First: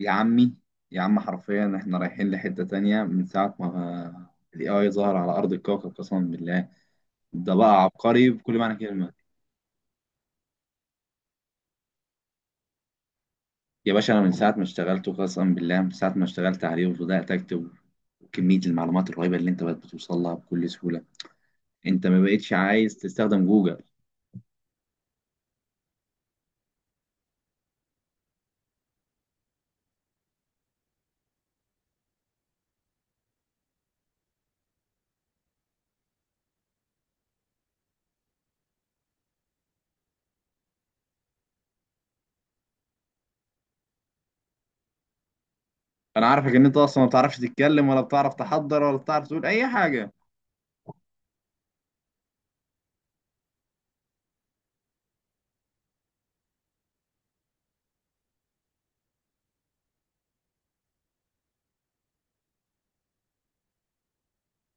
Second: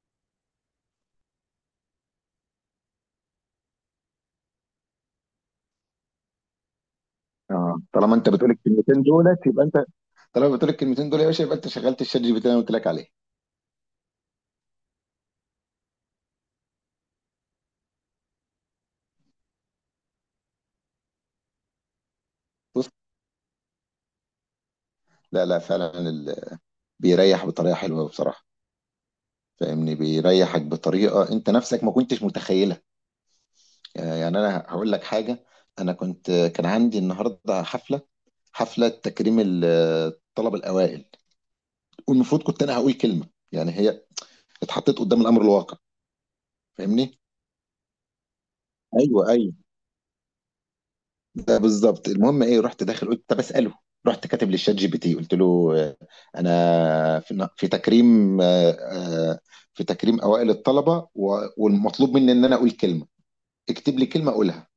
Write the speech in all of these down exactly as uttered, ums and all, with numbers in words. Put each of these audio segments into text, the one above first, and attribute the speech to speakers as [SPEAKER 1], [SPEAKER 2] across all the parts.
[SPEAKER 1] يا عمي، يا عم حرفيا احنا رايحين لحتة تانية من ساعة ما ال إيه آي ظهر على أرض الكوكب قسما بالله. ده
[SPEAKER 2] اه،
[SPEAKER 1] بقى
[SPEAKER 2] طالما انت
[SPEAKER 1] عبقري
[SPEAKER 2] بتقول
[SPEAKER 1] بكل معنى
[SPEAKER 2] الكلمتين
[SPEAKER 1] كلمة.
[SPEAKER 2] دولت يبقى انت طالما بتقول الكلمتين دول يا باشا يبقى انت شغلت الشات جي بي تي اللي انا قلت لك عليه.
[SPEAKER 1] يا باشا أنا من ساعة ما اشتغلته قسما بالله، من ساعة ما اشتغلت عليه وبدأت أكتب وكمية المعلومات الرهيبة اللي أنت بقت بتوصل لها بكل سهولة، أنت ما بقتش
[SPEAKER 2] بص.
[SPEAKER 1] عايز تستخدم جوجل.
[SPEAKER 2] لا، لا، فعلا، ال... بيريح بطريقه حلوه بصراحه. فاهمني، بيريحك بطريقه انت نفسك ما كنتش متخيلها. يعني انا هقول لك حاجه، انا كنت كان عندي النهارده حفله. حفله تكريم ال- الطلبه الاوائل، والمفروض كنت انا هقول كلمه، يعني هي اتحطيت قدام الامر الواقع.
[SPEAKER 1] أنا عارفك إن أنت أصلا ما
[SPEAKER 2] فاهمني.
[SPEAKER 1] بتعرفش تتكلم ولا بتعرف تحضر ولا
[SPEAKER 2] ايوه،
[SPEAKER 1] بتعرف تقول
[SPEAKER 2] ايوه،
[SPEAKER 1] أي حاجة.
[SPEAKER 2] ده بالظبط. المهم ايه، رحت داخل قلت طب اساله. رحت كاتب للشات جي بي تي، قلت له آه، انا في في تكريم، آه، آه، في تكريم اوائل الطلبه و- والمطلوب مني ان انا اقول كلمه، اكتب لي كلمه اقولها.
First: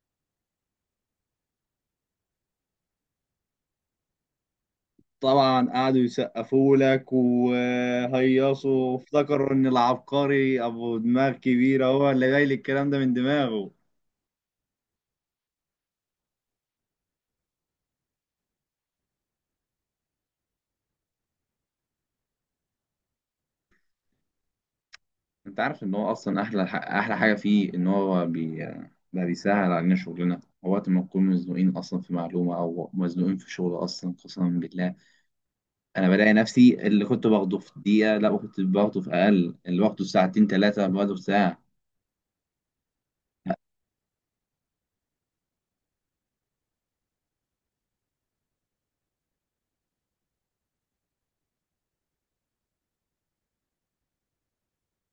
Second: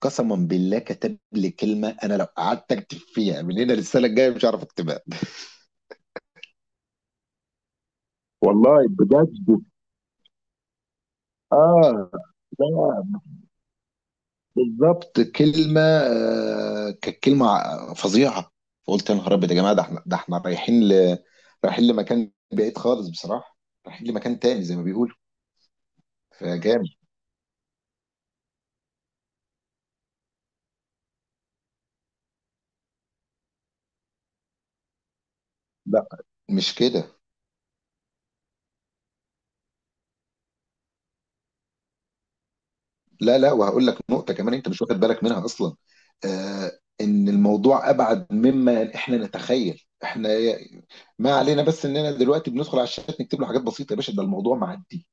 [SPEAKER 2] قسما بالله كتب لي كلمه انا لو قعدت اكتب فيها من هنا للسنه الجايه مش هعرف اكتبها.
[SPEAKER 1] طبعا قعدوا يسقفوا لك
[SPEAKER 2] والله
[SPEAKER 1] وهيصوا وافتكروا
[SPEAKER 2] بجد.
[SPEAKER 1] ان العبقري ابو دماغ كبيره
[SPEAKER 2] اه.
[SPEAKER 1] هو اللي جاي لي الكلام ده من
[SPEAKER 2] لا.
[SPEAKER 1] دماغه.
[SPEAKER 2] بالظبط كلمة آه، كانت كلمة ع- فظيعة. فقلت يا نهار أبيض يا جماعة، ده احنا، ده احنا رايحين ل... رايحين لمكان بعيد خالص بصراحة، رايحين لمكان تاني زي ما بيقولوا.
[SPEAKER 1] انت عارف ان هو اصلا احلى ح-
[SPEAKER 2] فجامد.
[SPEAKER 1] احلى حاجه فيه ان هو بي... بقى بيسهل علينا شغلنا وقت ما نكون مزنوقين اصلا في معلومه او مزنوقين في شغل اصلا قسما بالله.
[SPEAKER 2] لا
[SPEAKER 1] انا بلاقي
[SPEAKER 2] مش
[SPEAKER 1] نفسي اللي
[SPEAKER 2] كده.
[SPEAKER 1] كنت باخده في دقيقه، لا كنت باخده في اقل، اللي باخده في ساعتين ثلاثه باخده في ساعه.
[SPEAKER 2] لا، لا، وهقول لك نقطة كمان أنت مش واخد بالك منها أصلا، آه إن الموضوع أبعد مما إحنا نتخيل. إحنا ما علينا بس إننا دلوقتي بندخل على الشات نكتب له حاجات بسيطة، يا باشا ده الموضوع معدي.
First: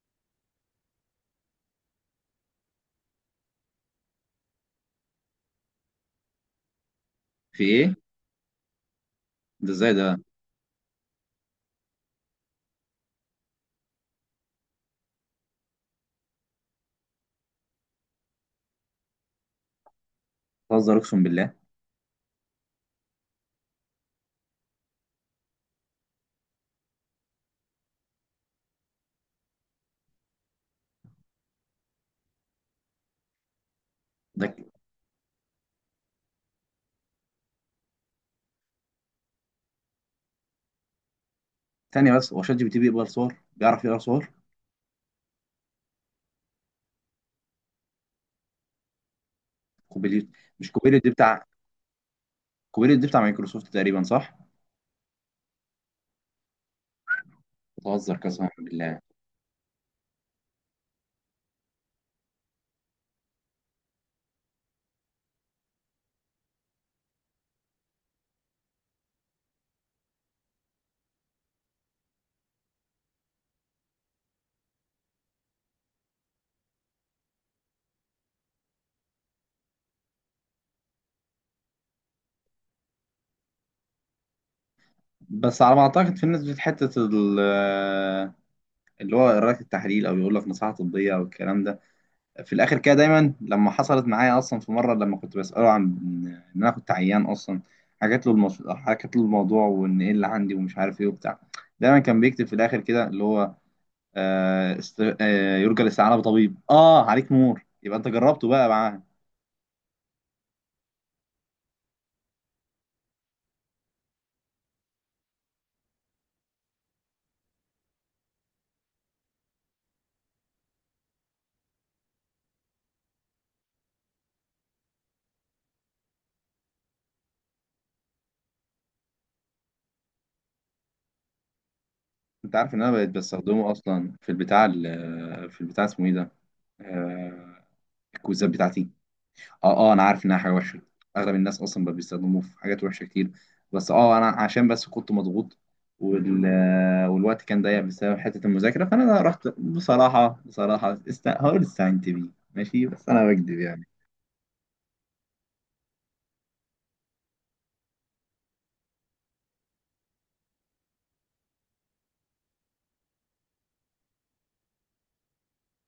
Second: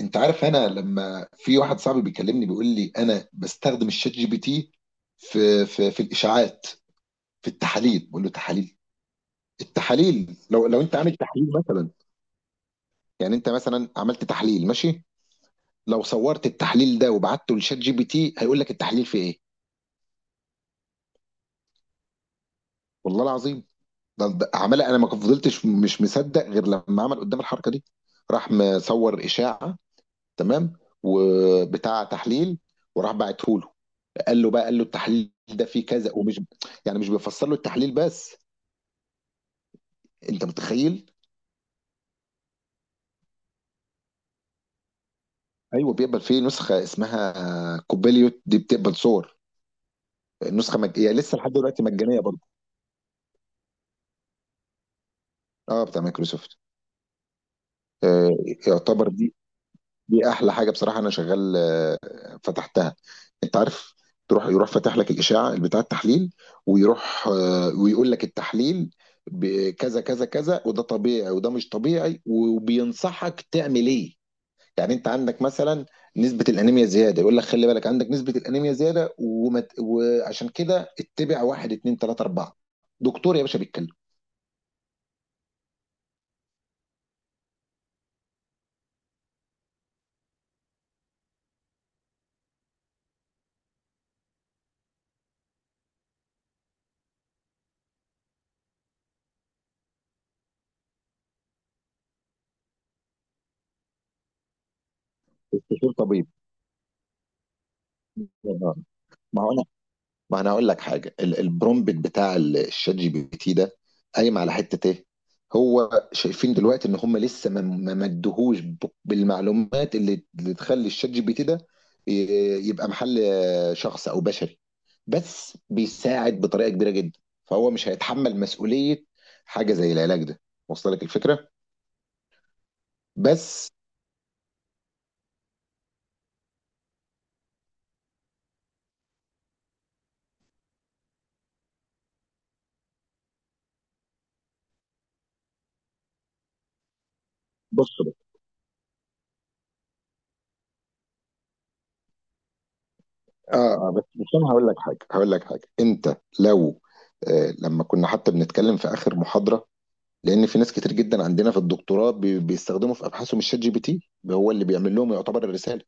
[SPEAKER 2] انت عارف، انا لما في واحد صاحبي بيكلمني بيقول لي انا بستخدم الشات جي بي تي في في في الاشاعات، في
[SPEAKER 1] في ايه؟
[SPEAKER 2] التحاليل. بقول له تحاليل.
[SPEAKER 1] ده ازاي ده؟
[SPEAKER 2] التحاليل، لو لو انت عامل تحليل مثلا، يعني انت مثلا عملت تحليل ماشي، لو صورت التحليل ده وبعته للشات جي بي تي هيقول لك التحليل فيه ايه.
[SPEAKER 1] بتهزر اقسم بالله.
[SPEAKER 2] والله العظيم. ده ده عمال، انا ما فضلتش مش مصدق غير لما عمل قدام الحركه دي. راح مصور اشاعه، تمام، وبتاع تحليل، وراح بعته له، قال
[SPEAKER 1] ده
[SPEAKER 2] له
[SPEAKER 1] ك-
[SPEAKER 2] بقى، قال له التحليل ده فيه كذا، ومش يعني، مش بيفسر له التحليل بس. انت متخيل؟
[SPEAKER 1] ثانيه بس، هو شات جي بي تي بيقبل صور، بيعرف يقرا صور؟
[SPEAKER 2] ايوه بيقبل. فيه نسخه اسمها كوبيليوت، دي بتقبل صور.
[SPEAKER 1] كوبيليت، مش
[SPEAKER 2] النسخه مج...
[SPEAKER 1] كوبيليت دي
[SPEAKER 2] يعني لسه
[SPEAKER 1] بتاع،
[SPEAKER 2] لحد دلوقتي مجانيه برضه.
[SPEAKER 1] كوبيليت دي بتاع مايكروسوفت تقريبا صح؟
[SPEAKER 2] اه، بتاع مايكروسوفت.
[SPEAKER 1] بتهزر
[SPEAKER 2] آه
[SPEAKER 1] قسما بالله.
[SPEAKER 2] يعتبر دي دي احلى حاجه بصراحه. انا شغال، آه فتحتها. انت عارف، تروح يروح فاتح لك الاشاعه بتاع التحليل، ويروح آه ويقول لك التحليل بكذا كذا كذا، وده طبيعي وده مش طبيعي، وبينصحك تعمل ايه. يعني انت عندك مثلا نسبة الانيميا زيادة، يقول لك خلي بالك عندك نسبة الانيميا زيادة، ومت... وعشان كده اتبع واحد اتنين تلاتة اربعة. دكتور يا باشا بيتكلم.
[SPEAKER 1] بس على ما اعتقد في ناس في حته ال- اللي هو قراءة التحليل او يقول لك نصيحه طبيه او الكلام ده، في الاخر كده دايما، لما حصلت معايا اصلا في مره لما كنت بساله عن ان انا كنت عيان اصلا، حكيت له المش... حكيت له الموضوع وان ايه اللي عندي ومش عارف ايه وبتاع، دايما كان بيكتب في الاخر كده اللي هو آه است... آه، يرجى
[SPEAKER 2] استشير
[SPEAKER 1] الاستعانه
[SPEAKER 2] طبيب.
[SPEAKER 1] بطبيب. اه عليك نور، يبقى انت جربته بقى
[SPEAKER 2] آه.
[SPEAKER 1] معاه.
[SPEAKER 2] ما هو انا ما انا اقول لك حاجه، ال- البرومبت بتاع ال- الشات جي بي تي ده قايم على حته ايه. هو شايفين دلوقتي ان هم لسه ما ما مدهوش ب- بالمعلومات اللي اللي تخلي الشات جي بي تي ده ي- يبقى محل آه، شخص او بشري، بس بيساعد بطريقه كبيره جدا، فهو مش هيتحمل مسؤوليه حاجه زي العلاج ده. وصل لك الفكره؟
[SPEAKER 1] انت عارف ان انا بقيت بستخدمه
[SPEAKER 2] بس.
[SPEAKER 1] اصلا في البتاع ال- في البتاع اسمه ايه ده، آه، الكويزات بتاعتي. اه اه انا عارف انها حاجه وحشه، اغلب الناس اصلا بقى بيستخدموه في حاجات وحشه كتير، بس اه انا عشان بس كنت مضغوط وال... آه، والوقت كان ضيق
[SPEAKER 2] بص بقى.
[SPEAKER 1] بسبب حته المذاكره، فانا رحت بصراحه بصراحه است... هقول استعنت بيه. ماشي بس انا بكذب
[SPEAKER 2] اه.
[SPEAKER 1] يعني.
[SPEAKER 2] آه، بس بس انا هقول لك حاجه، هقول لك حاجه انت لو آه، لما كنا حتى بنتكلم في اخر محاضره، لان في ناس كتير جدا عندنا في الدكتوراه بي- بيستخدموا في ابحاثهم الشات جي بي تي، هو اللي بيعمل لهم يعتبر الرساله.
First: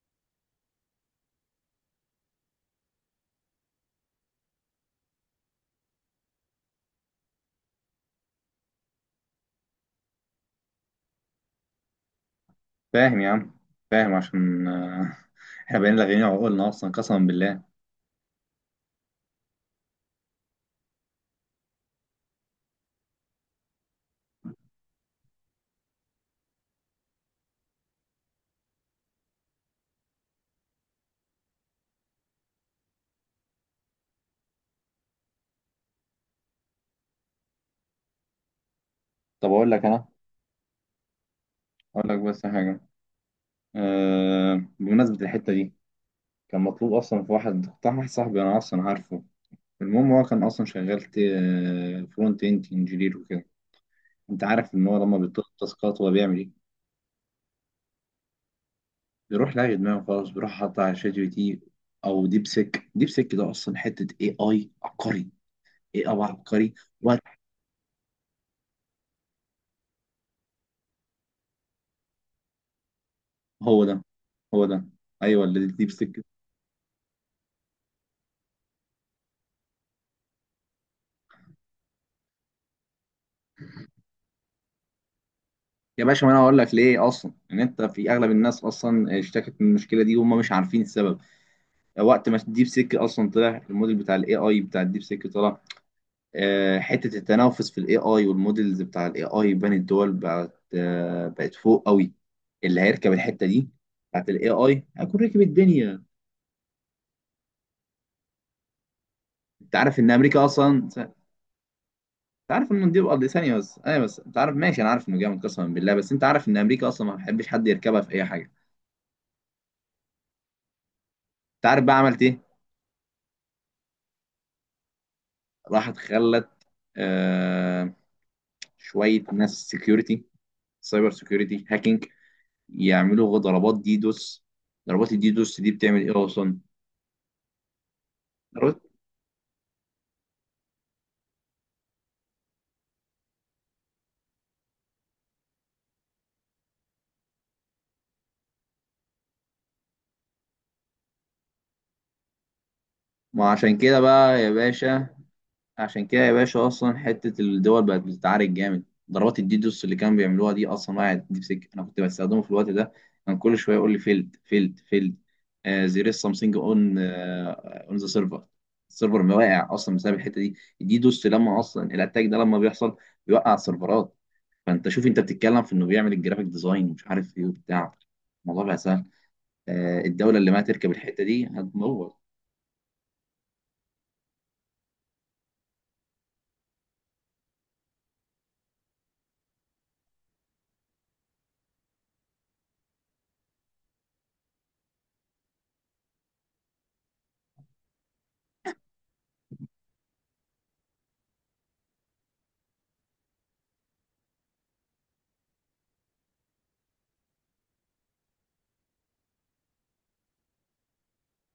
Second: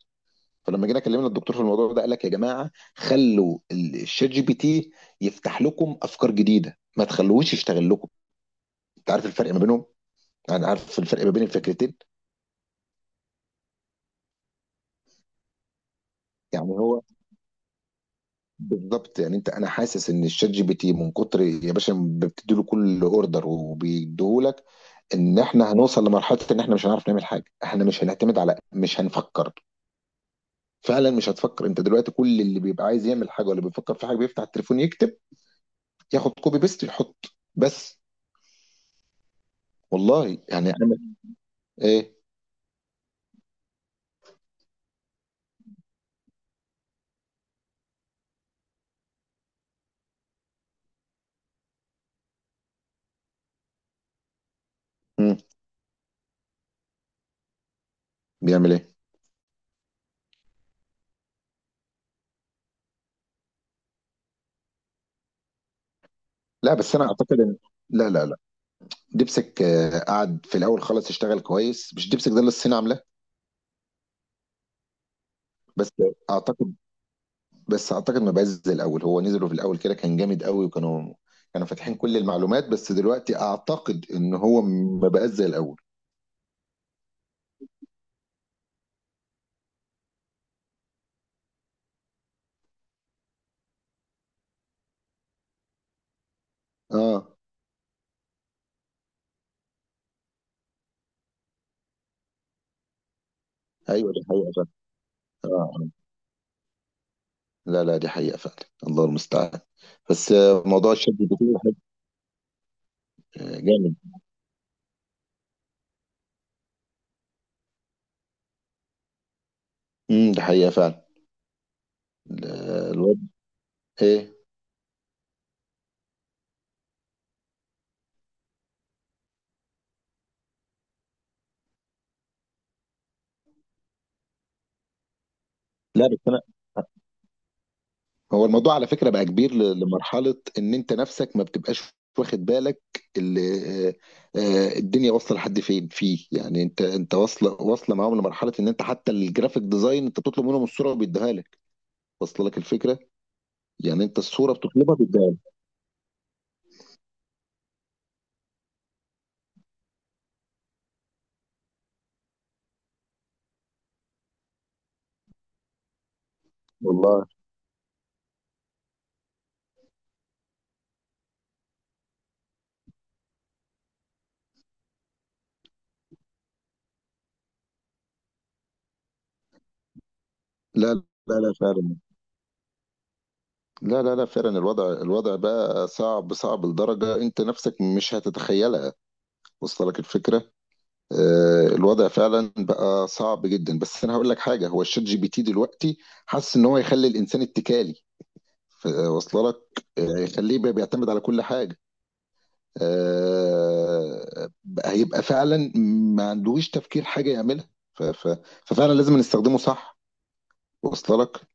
[SPEAKER 2] فلما جينا كلمنا الدكتور في الموضوع ده قال لك يا جماعه، خلوا ال- الشات جي بي تي يفتح لكم افكار جديده، ما تخلوهوش يشتغل لكم. انت عارف الفرق ما بينهم؟ يعني عارف الفرق ما بين الفكرتين؟
[SPEAKER 1] فاهم يا عم، فاهم عشان آه، احنا بقينا لاغيين
[SPEAKER 2] يعني
[SPEAKER 1] عقولنا اصلا
[SPEAKER 2] هو
[SPEAKER 1] قسما بالله.
[SPEAKER 2] بالظبط. يعني انت انا حاسس ان الشات جي بي تي من كتر يا باشا بتدي له كل اوردر وبيديهولك، ان احنا هنوصل لمرحله ان احنا مش هنعرف نعمل حاجه، احنا مش هنعتمد على، مش هنفكر. فعلا مش هتفكر. انت دلوقتي كل اللي بيبقى عايز يعمل حاجه ولا بيفكر في حاجه بيفتح التليفون يكتب، ياخد كوبي بيست يحط. بس.
[SPEAKER 1] طب اقول لك انا،
[SPEAKER 2] والله يعني اعمل
[SPEAKER 1] اقول
[SPEAKER 2] ايه.
[SPEAKER 1] لك بس حاجه. أه... بمناسبه الحته دي، كان مطلوب اصلا في واحد بتاع، واحد صاحبي انا اصلا عارفه، المهم هو كان اصلا شغال فرونت اند انجينير وكده. انت عارف ان هو لما
[SPEAKER 2] مم.
[SPEAKER 1] بيطلب تاسكات هو بيعمل ايه؟
[SPEAKER 2] بيعمل ايه.
[SPEAKER 1] بيروح لاقي دماغه خالص، بيروح حاطط على شات جي بي تي او ديب سيك. ديب سيك ده اصلا حته اي اي عبقري، اي اي عبقري.
[SPEAKER 2] لا، بس انا
[SPEAKER 1] وات-
[SPEAKER 2] اعتقد ان... لا، لا، لا، ديبسك آه، قعد في الاول خالص اشتغل كويس. مش ديبسك ده اللي الصين عاملاه.
[SPEAKER 1] هو ده، هو ده، ايوه اللي
[SPEAKER 2] بس
[SPEAKER 1] ديب سيك.
[SPEAKER 2] اعتقد، بس اعتقد ما بقاش زي الاول. هو نزلوا في الاول كده كان جامد قوي، وكانوا كانوا فاتحين كل المعلومات، بس دلوقتي اعتقد ان هو ما بقاش زي الاول.
[SPEAKER 1] يا باشا ما انا هقول لك ليه اصلا، ان انت في اغلب الناس اصلا اشتكت من المشكله دي وهم مش عارفين السبب. وقت ما الديب سيك اصلا طلع، الموديل بتاع الاي اي بتاع الديب سيك طلع، آه، حتة
[SPEAKER 2] اه.
[SPEAKER 1] التنافس في الاي اي والمودلز بتاع الاي اي بين الدول بقت، آه، بقت فوق قوي. اللي هيركب الحتة دي
[SPEAKER 2] ايوه، ده
[SPEAKER 1] بتاعت الاي
[SPEAKER 2] حقيقة فعلا.
[SPEAKER 1] اي هيكون ركب
[SPEAKER 2] اه.
[SPEAKER 1] الدنيا.
[SPEAKER 2] لا، لا، دي حقيقة فعلا. الله المستعان.
[SPEAKER 1] انت عارف ان
[SPEAKER 2] بس
[SPEAKER 1] امريكا
[SPEAKER 2] آه،
[SPEAKER 1] اصلا،
[SPEAKER 2] موضوع الشد الجزيري حلو،
[SPEAKER 1] انت عارف ان دي بقى ثانية
[SPEAKER 2] آه،
[SPEAKER 1] بس،
[SPEAKER 2] جامد.
[SPEAKER 1] ايوه بس انت عارف، ماشي انا عارف انه جامد قسما بالله، بس انت عارف ان امريكا اصلا ما بتحبش حد يركبها في اي حاجة.
[SPEAKER 2] امم دي حقيقة فعلا.
[SPEAKER 1] انت عارف بقى عملت
[SPEAKER 2] ال-
[SPEAKER 1] ايه؟
[SPEAKER 2] الواد ايه؟
[SPEAKER 1] راحت خلت آه شوية ناس سكيورتي، سايبر سكيورتي، هاكينج، يعملوا ضربات ديدوس. ضربات الديدوس دي بتعمل
[SPEAKER 2] لا بس
[SPEAKER 1] ايه
[SPEAKER 2] انا،
[SPEAKER 1] اصلا؟
[SPEAKER 2] هو الموضوع على فكرة بقى كبير ل- لمرحلة ان انت نفسك ما بتبقاش واخد بالك. اللي آه، آه، الدنيا واصلة لحد فين فيه يعني. انت انت واصلة، واصلة معاهم لمرحلة ان انت حتى الجرافيك ديزاين انت بتطلب منهم الصورة وبيديها لك. واصلة لك الفكرة؟
[SPEAKER 1] ما عشان كده
[SPEAKER 2] يعني انت
[SPEAKER 1] بقى يا
[SPEAKER 2] الصورة بتطلبها
[SPEAKER 1] باشا،
[SPEAKER 2] بيديها لك.
[SPEAKER 1] عشان كده يا باشا اصلا حته الدول بقت بتتعارك جامد. ضربات الديدوس اللي كانوا بيعملوها دي اصلا وقعت، دي في سكه انا كنت بستخدمه في الوقت ده، كان كل شويه يقول لي فيلد فيلد فيلد، زير سامثينج اون،
[SPEAKER 2] والله.
[SPEAKER 1] اون ذا سيرفر. السيرفر ما واقع اصلا بسبب الحته دي، الديدوس. لما اصلا الاتاك ده لما بيحصل بيوقع السيرفرات. فانت شوف انت بتتكلم في انه بيعمل الجرافيك ديزاين ومش عارف ايه وبتاع، الموضوع بقى سهل. آه، الدوله اللي ما تركب
[SPEAKER 2] لا،
[SPEAKER 1] الحته
[SPEAKER 2] لا،
[SPEAKER 1] دي
[SPEAKER 2] لا، فعلا.
[SPEAKER 1] هتموت.
[SPEAKER 2] لا، لا، لا، فعلا، الوضع الوضع بقى صعب صعب لدرجة انت نفسك مش هتتخيلها. وصل لك الفكرة؟ آه، الوضع فعلا بقى صعب جدا، بس انا هقول لك حاجة. هو الشات جي بي تي دلوقتي، حاسس ان هو يخلي الانسان اتكالي. ف- وصل لك. آه، يخليه بقى بيعتمد على كل حاجة. آه، بقى هيبقى فعلا ما عندوش تفكير حاجة يعملها. ف- ف- ففعلا لازم نستخدمه صح. وصل لك.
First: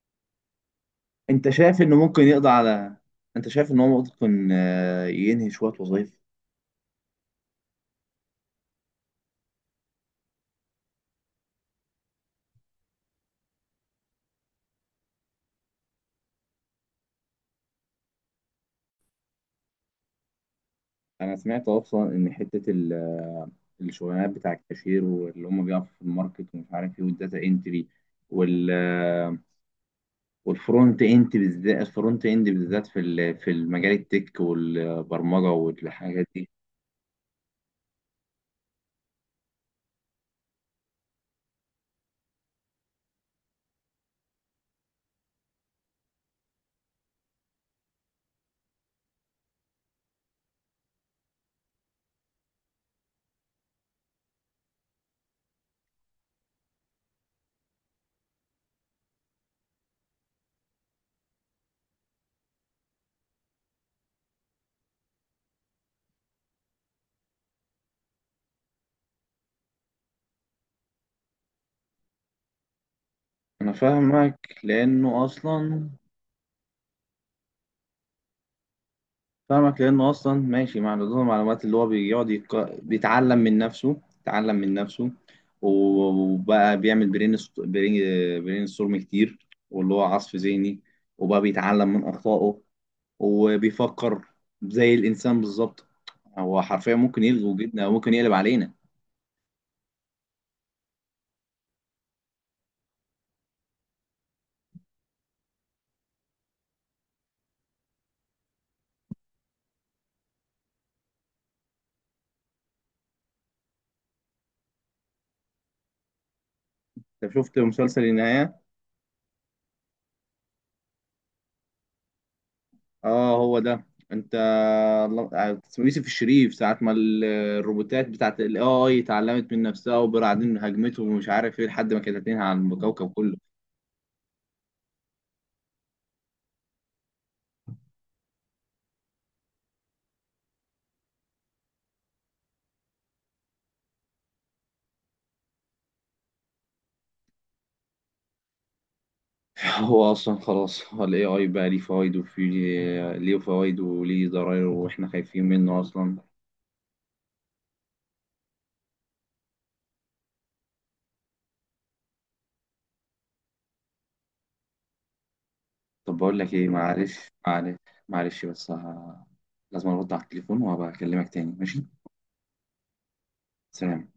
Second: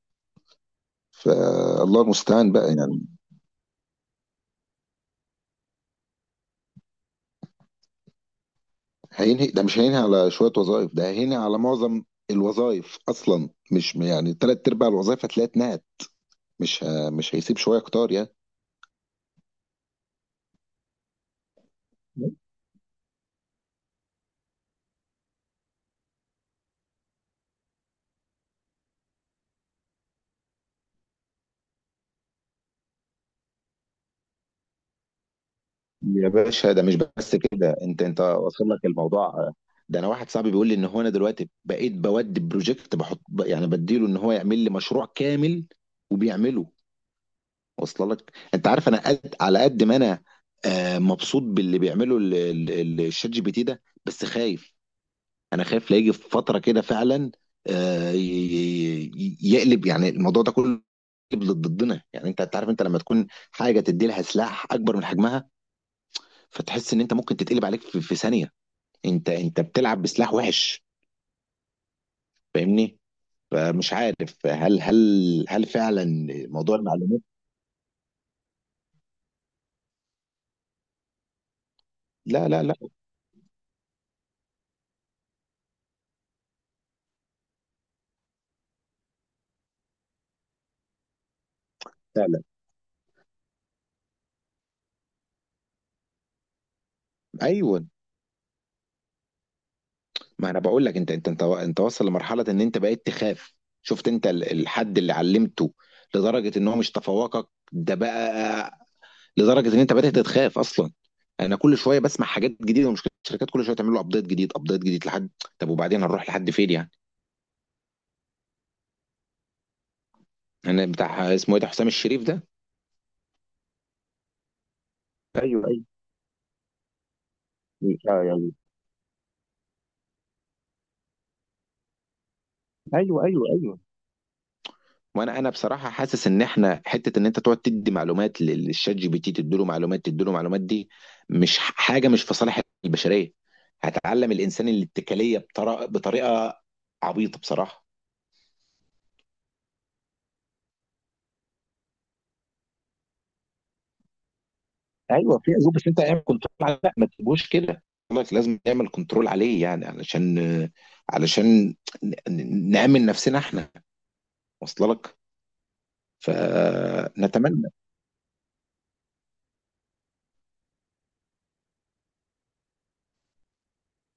[SPEAKER 1] انت شايف انه
[SPEAKER 2] فالله
[SPEAKER 1] ممكن يقضي
[SPEAKER 2] المستعان بقى
[SPEAKER 1] على،
[SPEAKER 2] يعني.
[SPEAKER 1] انت شايف ان هو ممكن آه، ينهي شويه وظائف؟
[SPEAKER 2] هينهي، ده مش هينهي على شوية وظائف، ده هينهي على معظم الوظائف أصلا. مش يعني، تلات أرباع الوظائف هتلاقيها اتنهت. مش ه... مش هيسيب شوية كتار يعني.
[SPEAKER 1] انا سمعت اصلا ان حته ال- آه، الشغلانات بتاع الكاشير واللي هم بيقفوا في الماركت ومش عارف ايه، والداتا انتري، وال آه، والفرونت اند بالذات، الفرونت اند بالذات في ال- في المجال التك والبرمجه والحاجات
[SPEAKER 2] يا
[SPEAKER 1] دي.
[SPEAKER 2] باشا ده مش بس كده، انت انت واصل لك الموضوع. ده انا واحد صاحبي بيقول لي ان هو انا دلوقتي بقيت بودي بروجكت بحط، ب- يعني بديله ان هو يعمل لي مشروع كامل، وبيعمله. واصل لك. انت عارف انا قد على قد ما انا آه، مبسوط باللي بيعمله ال- ال- ال- الشات جي بي تي ده، بس خايف. انا خايف لا يجي في فتره كده فعلا، آه، ي- ي- يقلب يعني الموضوع ده كله، يقلب ضد- ضدنا. يعني انت، أنت عارف، انت لما تكون حاجه تدي لها سلاح اكبر من حجمها، فتحس ان انت ممكن تتقلب عليك في, في ثانيه. انت انت بتلعب بسلاح وحش. فاهمني.
[SPEAKER 1] انا
[SPEAKER 2] فمش عارف
[SPEAKER 1] فاهمك
[SPEAKER 2] هل هل
[SPEAKER 1] لانه
[SPEAKER 2] هل
[SPEAKER 1] اصلا،
[SPEAKER 2] فعلا موضوع المعلومات...
[SPEAKER 1] فاهمك لأنه أصلا ماشي مع نضوج المعلومات، اللي هو بيقعد
[SPEAKER 2] لا، لا، لا،
[SPEAKER 1] يق... بيتعلم من نفسه، اتعلم من نفسه، وبقى بيعمل برين ست- برين برين ستورم كتير، واللي هو عصف ذهني، وبقى بيتعلم من
[SPEAKER 2] فعلا.
[SPEAKER 1] أخطائه وبيفكر زي الإنسان بالظبط. هو حرفيا ممكن يلغي
[SPEAKER 2] ايوه.
[SPEAKER 1] وجودنا وممكن يقلب علينا.
[SPEAKER 2] ما انا بقول لك، انت انت انت انت واصل لمرحله ان انت بقيت تخاف. شفت انت ال- الحد اللي علمته لدرجه ان هو مش تفوقك ده بقى، لدرجه ان انت بدات تخاف اصلا. انا كل شويه بسمع حاجات جديده، ومشكله الشركات كل شويه تعمل له ابديت جديد، ابديت جديد لحد. طب وبعدين هنروح لحد فين يعني؟
[SPEAKER 1] أنت شفت مسلسل النهاية؟
[SPEAKER 2] انا بتاع اسمه ايه ده، حسام الشريف ده؟
[SPEAKER 1] اه هو ده. انت، الله-
[SPEAKER 2] ايوه، ايوه،
[SPEAKER 1] اسمه يوسف الشريف، ساعة ما ال- الروبوتات
[SPEAKER 2] ايوه.
[SPEAKER 1] بتاعت الاي اي اتعلمت من نفسها وبعدين هجمته ومش عارف ايه لحد ما كانت هتنهي على الكوكب
[SPEAKER 2] ايوه،
[SPEAKER 1] كله.
[SPEAKER 2] ايوه، ايوه. وانا انا بصراحه حاسس ان احنا حته، ان انت تقعد تدي معلومات لل- للشات جي بي تي، تديله معلومات تديله معلومات، دي مش ح- حاجه مش في صالح البشريه. هتعلم الانسان الاتكاليه بطريقه، بطريقه عبيطه بصراحه.
[SPEAKER 1] هو اصلا خلاص الاي اي بقى ليه فوائد، وفي ليه فوائد وليه ضرائب، واحنا
[SPEAKER 2] أيوه،
[SPEAKER 1] خايفين
[SPEAKER 2] في أسلوب،
[SPEAKER 1] منه
[SPEAKER 2] بس أنت
[SPEAKER 1] اصلا.
[SPEAKER 2] اعمل كنترول عليه، لأ ما تسيبوش كده. بيقول لك لازم نعمل كنترول عليه، يعني علشان، علشان ن ن نأمن نفسنا إحنا. واصلة لك؟
[SPEAKER 1] طب بقول لك ايه معلش،
[SPEAKER 2] فنتمنى
[SPEAKER 1] معلش، معلش بس ه- لازم ارد على التليفون وهبقى اكلمك تاني ماشي. سلام.